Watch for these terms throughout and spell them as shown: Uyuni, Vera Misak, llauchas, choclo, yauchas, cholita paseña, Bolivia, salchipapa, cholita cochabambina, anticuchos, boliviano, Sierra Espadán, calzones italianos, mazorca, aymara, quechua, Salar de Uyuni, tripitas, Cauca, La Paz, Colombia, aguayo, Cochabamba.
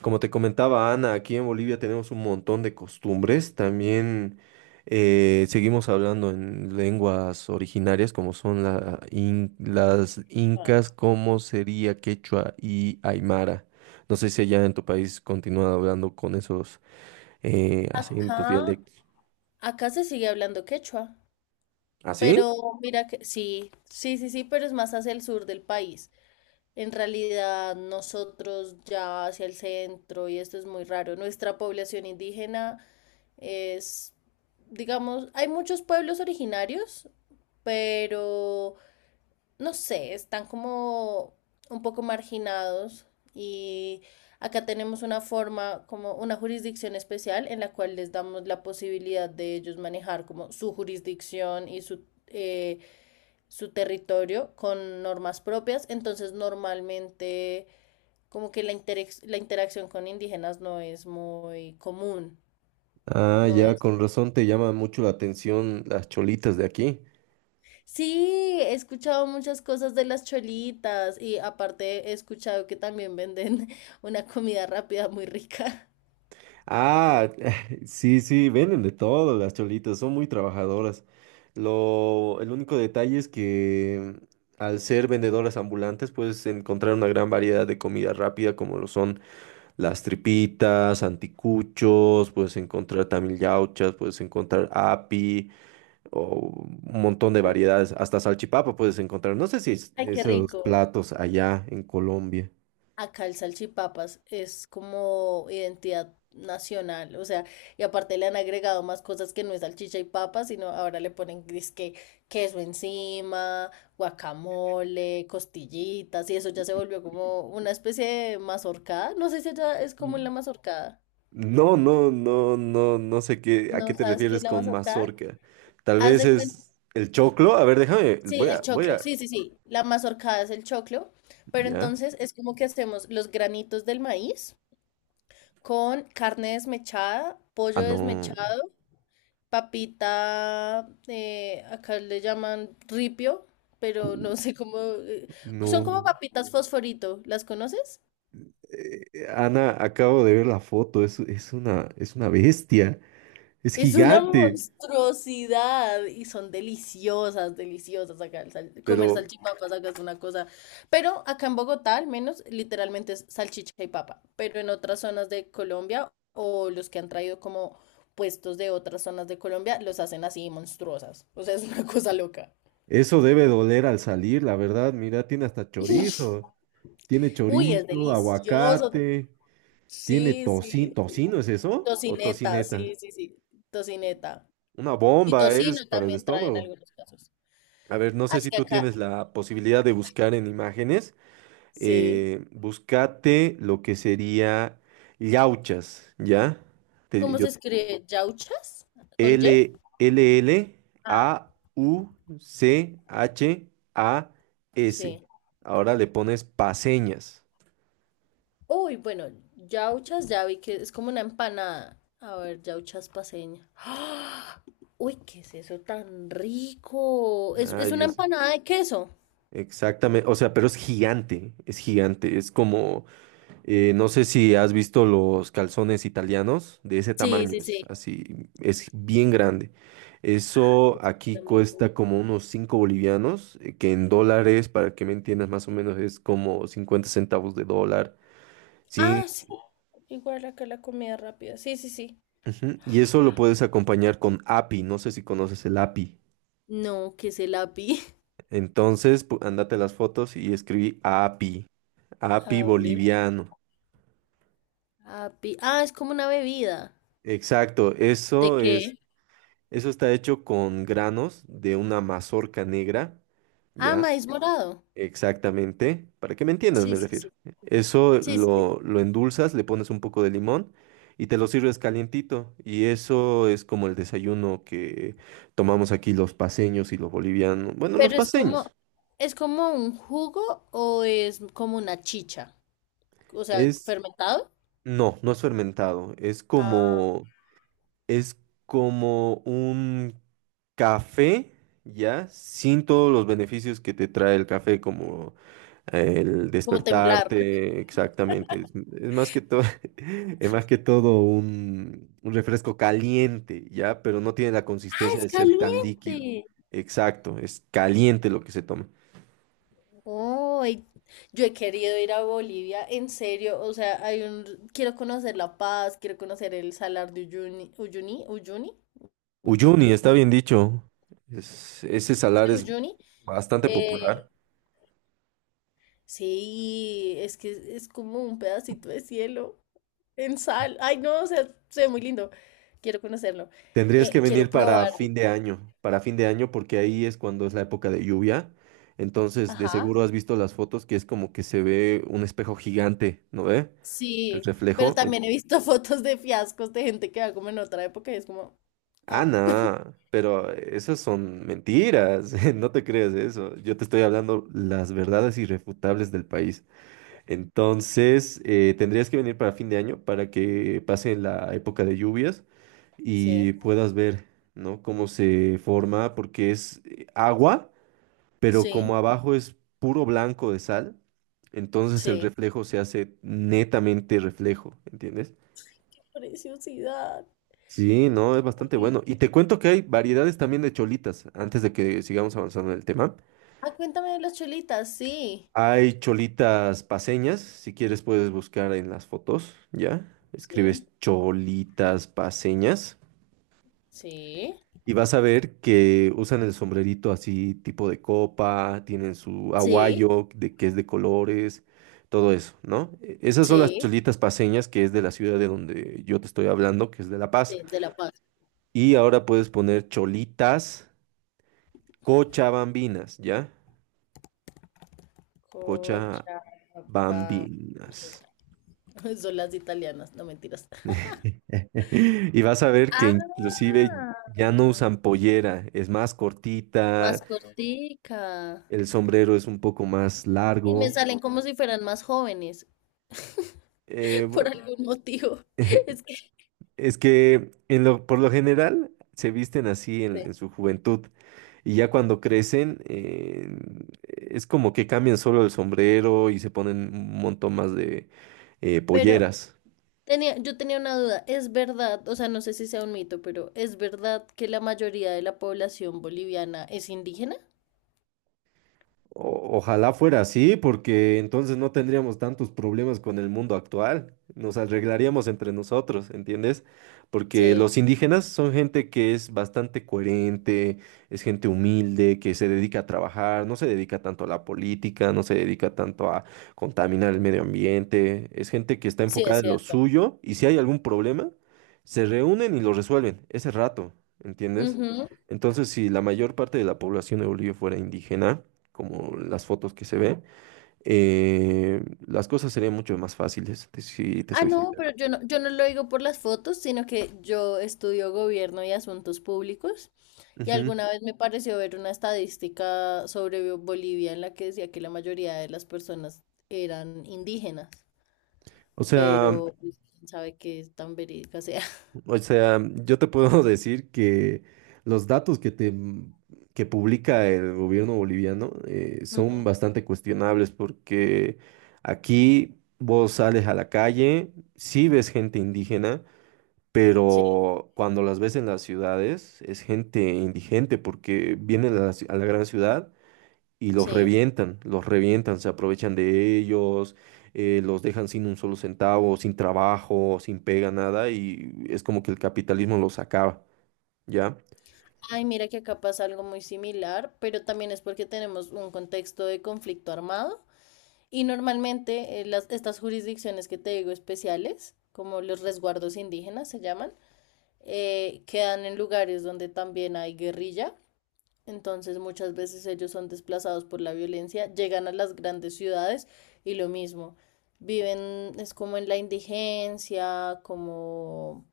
Como te comentaba Ana, aquí en Bolivia tenemos un montón de costumbres. También seguimos hablando en lenguas originarias como son las incas, como sería quechua y aymara. No sé si allá en tu país continúan hablando con esos acentos, Acá, dialectos. acá se sigue hablando quechua, ¿Así? pero mira que sí, sí, sí, sí, pero es más hacia el sur del país. En realidad, nosotros ya hacia el centro, y esto es muy raro, nuestra población indígena es, digamos, hay muchos pueblos originarios, pero no sé, están como un poco marginados y acá tenemos una forma, como una jurisdicción especial en la cual les damos la posibilidad de ellos manejar como su jurisdicción y su, su territorio con normas propias. Entonces normalmente como que la interacción con indígenas no es muy común, Ah, no ya, es. con razón te llama mucho la atención las cholitas de aquí. Sí, he escuchado muchas cosas de las cholitas y aparte he escuchado que también venden una comida rápida muy rica. Ah, sí, sí, venden de todo las cholitas, son muy trabajadoras. El único detalle es que al ser vendedoras ambulantes puedes encontrar una gran variedad de comida rápida como lo son las tripitas, anticuchos, puedes encontrar también yauchas, puedes encontrar api o un montón de variedades, hasta salchipapa puedes encontrar. No sé si Ay, qué esos rico. platos allá en Colombia. Acá el salchipapas es como identidad nacional, o sea, y aparte le han agregado más cosas que no es salchicha y papas, sino ahora le ponen que queso encima, guacamole, costillitas, y eso ya se volvió como una especie de mazorcada. No sé si allá es como en la mazorcada. No, no, no, no, no sé qué, a qué ¿No te sabes qué es refieres la con mazorcada? mazorca. Tal Haz vez de cuenta, es el choclo. A ver, déjame, sí, el voy choclo, a, sí, sí, sí, la mazorcada es el choclo, pero ¿ya? entonces es como que hacemos los granitos del maíz con carne desmechada, Ah, pollo no. desmechado, papita, acá le llaman ripio, pero Uy, no sé cómo, son como no. papitas fosforito, ¿las conoces? Ana, acabo de ver la foto, es una bestia, es Es una gigante, monstruosidad y son deliciosas, deliciosas acá. Comer pero salchipapas acá es una cosa. Pero acá en Bogotá, al menos, literalmente es salchicha y papa. Pero en otras zonas de Colombia o los que han traído como puestos de otras zonas de Colombia, los hacen así monstruosas. O sea, es una cosa loca. eso debe doler al salir, la verdad. Mira, tiene Uy, es chorizo, delicioso. aguacate, tiene Sí, sí, tocino. sí. ¿Tocino es eso? ¿O Tocineta, tocineta? sí, sí, sí. Tocineta. Una Y bomba es tocino para el también traen en estómago. algunos casos. A ver, no Ah, sé es si que tú acá, tienes la posibilidad de buscar en imágenes. sí. Búscate lo que sería llauchas, ¿ya? Te- ¿Cómo yo- se escribe? ¿Yauchas? ¿Con Y? L, L, L, Ah, A, U, C, H, A, S. sí. Ahora le pones paseñas. Uy, bueno, yauchas ya vi que es como una empanada. A ver, yauchas paseña. ¡Ah! Uy, ¿qué es eso tan rico? Ah, Es una yo sé. empanada de queso? Exactamente. O sea, pero es gigante. Es gigante. Es como. No sé si has visto los calzones italianos, de ese Sí, tamaño sí, es sí. así, es bien grande. Eso aquí cuesta como unos 5 bolivianos, que en dólares, para que me entiendas más o menos, es como 50 centavos de dólar. Ah, Sí, sí. Igual acá la comida rápida. Sí, sí, sí. ujú. Y eso lo puedes acompañar con api, no sé si conoces el api. No, ¿qué es el api? Entonces, andate las fotos y escribí api, api A ver, boliviano. api. Ah, es como una bebida. Exacto, ¿De eso es. qué? Eso está hecho con granos de una mazorca negra, Ah, ¿ya? maíz morado. Exactamente. Para que me entiendas, me Sí, sí, refiero. sí. Sí, sí, sí. Lo endulzas, le pones un poco de limón y te lo sirves calientito. Y eso es como el desayuno que tomamos aquí los paceños y los bolivianos. Bueno, los Pero paceños. ¿es como un jugo o es como una chicha? O sea, Es, fermentado. no, no es fermentado. Es Ah, como. Es como un café, ¿ya? Sin todos los beneficios que te trae el café, como el como temblar. despertarte, exactamente. Es más que todo, es más que todo un refresco caliente, ¿ya? Pero no tiene la Ah, consistencia es de ser tan líquido. caliente. Exacto, es caliente lo que se toma. Oh, yo he querido ir a Bolivia, en serio. O sea, hay un, quiero conocer La Paz, quiero conocer el Salar de Uyuni, Uyuni, Uyuni, Uyuni, Uyu- está bien dicho. Ese sí, salar es Uyuni. bastante Eh, popular. sí, es que es como un pedacito de cielo. En sal. Ay, no, o sea, se ve muy lindo. Quiero conocerlo. Tendrías que venir Quiero para probar. fin de año, para fin de año porque ahí es cuando es la época de lluvia. Entonces, de Ajá. seguro has visto las fotos que es como que se ve un espejo gigante, ¿no ve? El Sí, pero reflejo. en- también he visto fotos de fiascos de gente que va como en otra época y es como, Ah, ah, no, pero esas son mentiras, no te creas eso. Yo te estoy hablando las verdades irrefutables del país. Entonces, tendrías que venir para fin de año para que pase la época de lluvias sí, y puedas ver, ¿no? Cómo se forma, porque es agua, pero sí, como abajo es puro blanco de sal, entonces el sí. reflejo se hace netamente reflejo, ¿entiendes? Preciosidad. Sí, no, es bastante bueno. Y te cuento que hay variedades también de cholitas, antes de que sigamos avanzando en el tema. Ah, cuéntame de las chulitas. Sí, Hay cholitas paseñas, si quieres puedes buscar en las fotos, ¿ya? Escribes sí, cholitas paseñas. sí, Y vas a ver que usan el sombrerito así, tipo de copa, tienen su sí, aguayo, de, que es de colores, todo eso, ¿no? Esas son las sí, cholitas paseñas, que es de la ciudad de donde yo te estoy hablando, que es de La Paz. sí, de La Paz. Y ahora puedes poner cholitas cochabambinas, ¿ya? Cochabambinas. Cochabamba. Son las italianas, no mentiras. Y vas a ver que inclusive ya no Ah, usan pollera, es más más cortita, cortica. el sombrero es un poco más Y me largo. salen como si fueran más jóvenes, por algún motivo. eh, Es que, Es que por lo general se visten así sí. En su juventud y ya cuando crecen es como que cambian solo el sombrero y se ponen un montón más de Pero polleras. tenía, yo tenía una duda. Es verdad, o sea, no sé si sea un mito, pero ¿es verdad que la mayoría de la población boliviana es indígena? Ojalá fuera así, porque entonces no tendríamos tantos problemas con el mundo actual. Nos arreglaríamos entre nosotros, ¿entiendes? Porque Sí, los indígenas son gente que es bastante coherente, es gente humilde, que se dedica a trabajar, no se dedica tanto a la política, no se dedica tanto a contaminar el medio ambiente. Es gente que está sí, enfocada es en lo cierto. suyo y si hay algún problema, se reúnen y lo resuelven ese rato, ¿entiendes? Entonces, si la mayor parte de la población de Bolivia fuera indígena, como las fotos que se ve, las cosas serían mucho más fáciles, si te Ah, soy no, sincero. pero yo no, yo no lo digo por las fotos, sino que yo estudio gobierno y asuntos públicos. Y Ujú. alguna vez me pareció ver una estadística sobre Bolivia en la que decía que la mayoría de las personas eran indígenas, O sea, pero pues, quién sabe qué tan verídica sea. o sea, yo te puedo decir que los datos que te que publica el gobierno boliviano son Ujú, bastante cuestionables porque aquí vos sales a la calle, sí ves gente indígena, sí, pero cuando las ves en las ciudades es gente indigente porque vienen a a la gran ciudad y sí. Los revientan, se aprovechan de ellos, los dejan sin un solo centavo, sin trabajo, sin pega, nada, y es como que el capitalismo los acaba, ¿ya? Ay, mira que acá pasa algo muy similar, pero también es porque tenemos un contexto de conflicto armado y normalmente las, estas jurisdicciones que te digo especiales, como los resguardos indígenas se llaman, quedan en lugares donde también hay guerrilla, entonces muchas veces ellos son desplazados por la violencia, llegan a las grandes ciudades y lo mismo, viven es como en la indigencia, como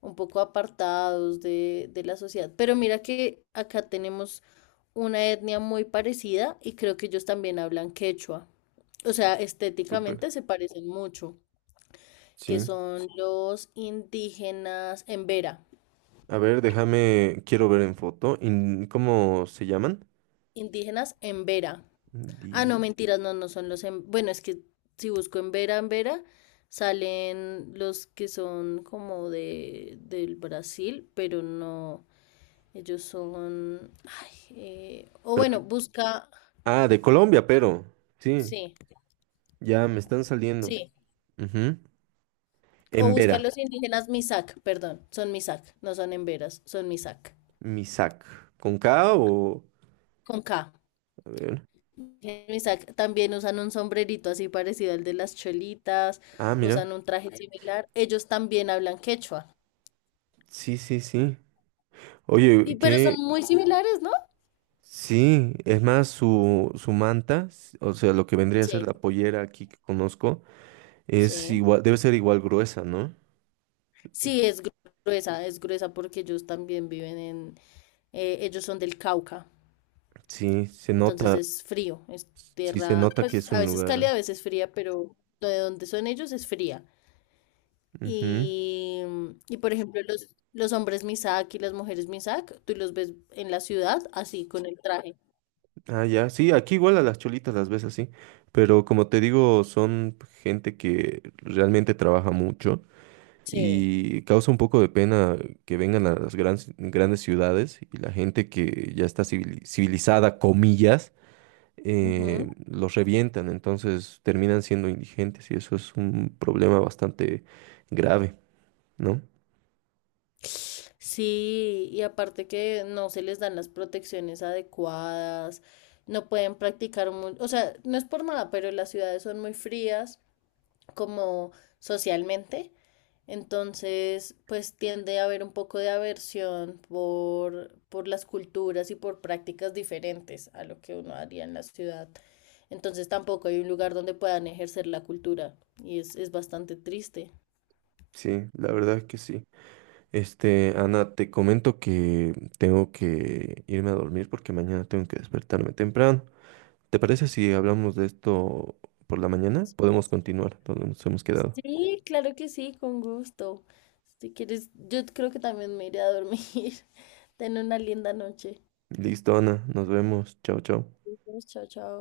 un poco apartados de la sociedad. Pero mira que acá tenemos una etnia muy parecida y creo que ellos también hablan quechua. O sea, Súper. estéticamente se parecen mucho, que Sí. son los indígenas en A ver, déjame, quiero ver en foto, ¿cómo se llaman? Indígenas en Vera. Ah, Indi- no, mentiras, no, no son los en... Bueno, es que si busco en Vera, salen los que son como de, del Brasil, pero no, ellos son... ay, o pero bueno, de- busca... ah, de Colombia, pero, sí, Sí, ya me están saliendo. sí. Ujú. O En busca Vera. los indígenas Misak, perdón, son Misak, no son en Veras, son Misak, Misak, ¿con K o...? con K. A ver. Misak también usan un sombrerito así parecido al de las cholitas, Ah, mira. usan un traje similar. Ellos también hablan quechua. Sí, sí, sí. Y Oye, pero son qué. muy similares, ¿no? Sí, es más, su manta, o sea, lo que vendría a ser Sí, la pollera aquí que conozco, es sí. igual, debe ser igual gruesa, ¿no? Sí, gruesa, es gruesa porque ellos también viven en, ellos son del Cauca, Sí, se entonces nota, es frío, es sí se tierra, nota que pues es a un veces cálida, lugar. a veces fría, pero de donde son ellos es fría. Ujú. Y, y por ejemplo, los hombres Misak y las mujeres Misak, tú los ves en la ciudad así, con el traje. Ah, ya, sí, aquí igual a las cholitas las ves así, pero como te digo, son gente que realmente trabaja mucho Sí. y causa un poco de pena que vengan a grandes ciudades y la gente que ya está civilizada, comillas, los revientan, entonces terminan siendo indigentes y eso es un problema bastante grave, ¿no? Sí, y aparte que no se les dan las protecciones adecuadas, no pueden practicar mucho, o sea, no es por nada, pero las ciudades son muy frías como socialmente, entonces pues tiende a haber un poco de aversión por las culturas y por prácticas diferentes a lo que uno haría en la ciudad. Entonces tampoco hay un lugar donde puedan ejercer la cultura y es bastante triste. Sí, la verdad es que sí. Este, Ana, te comento que tengo que irme a dormir porque mañana tengo que despertarme temprano. ¿Te parece si hablamos de esto por la mañana? Podemos continuar donde nos hemos quedado. Sí, claro que sí, con gusto. Si quieres, yo creo que también me iré a dormir. Ten una linda noche. Listo, Ana, nos vemos. Chao, chao. Chao, chao.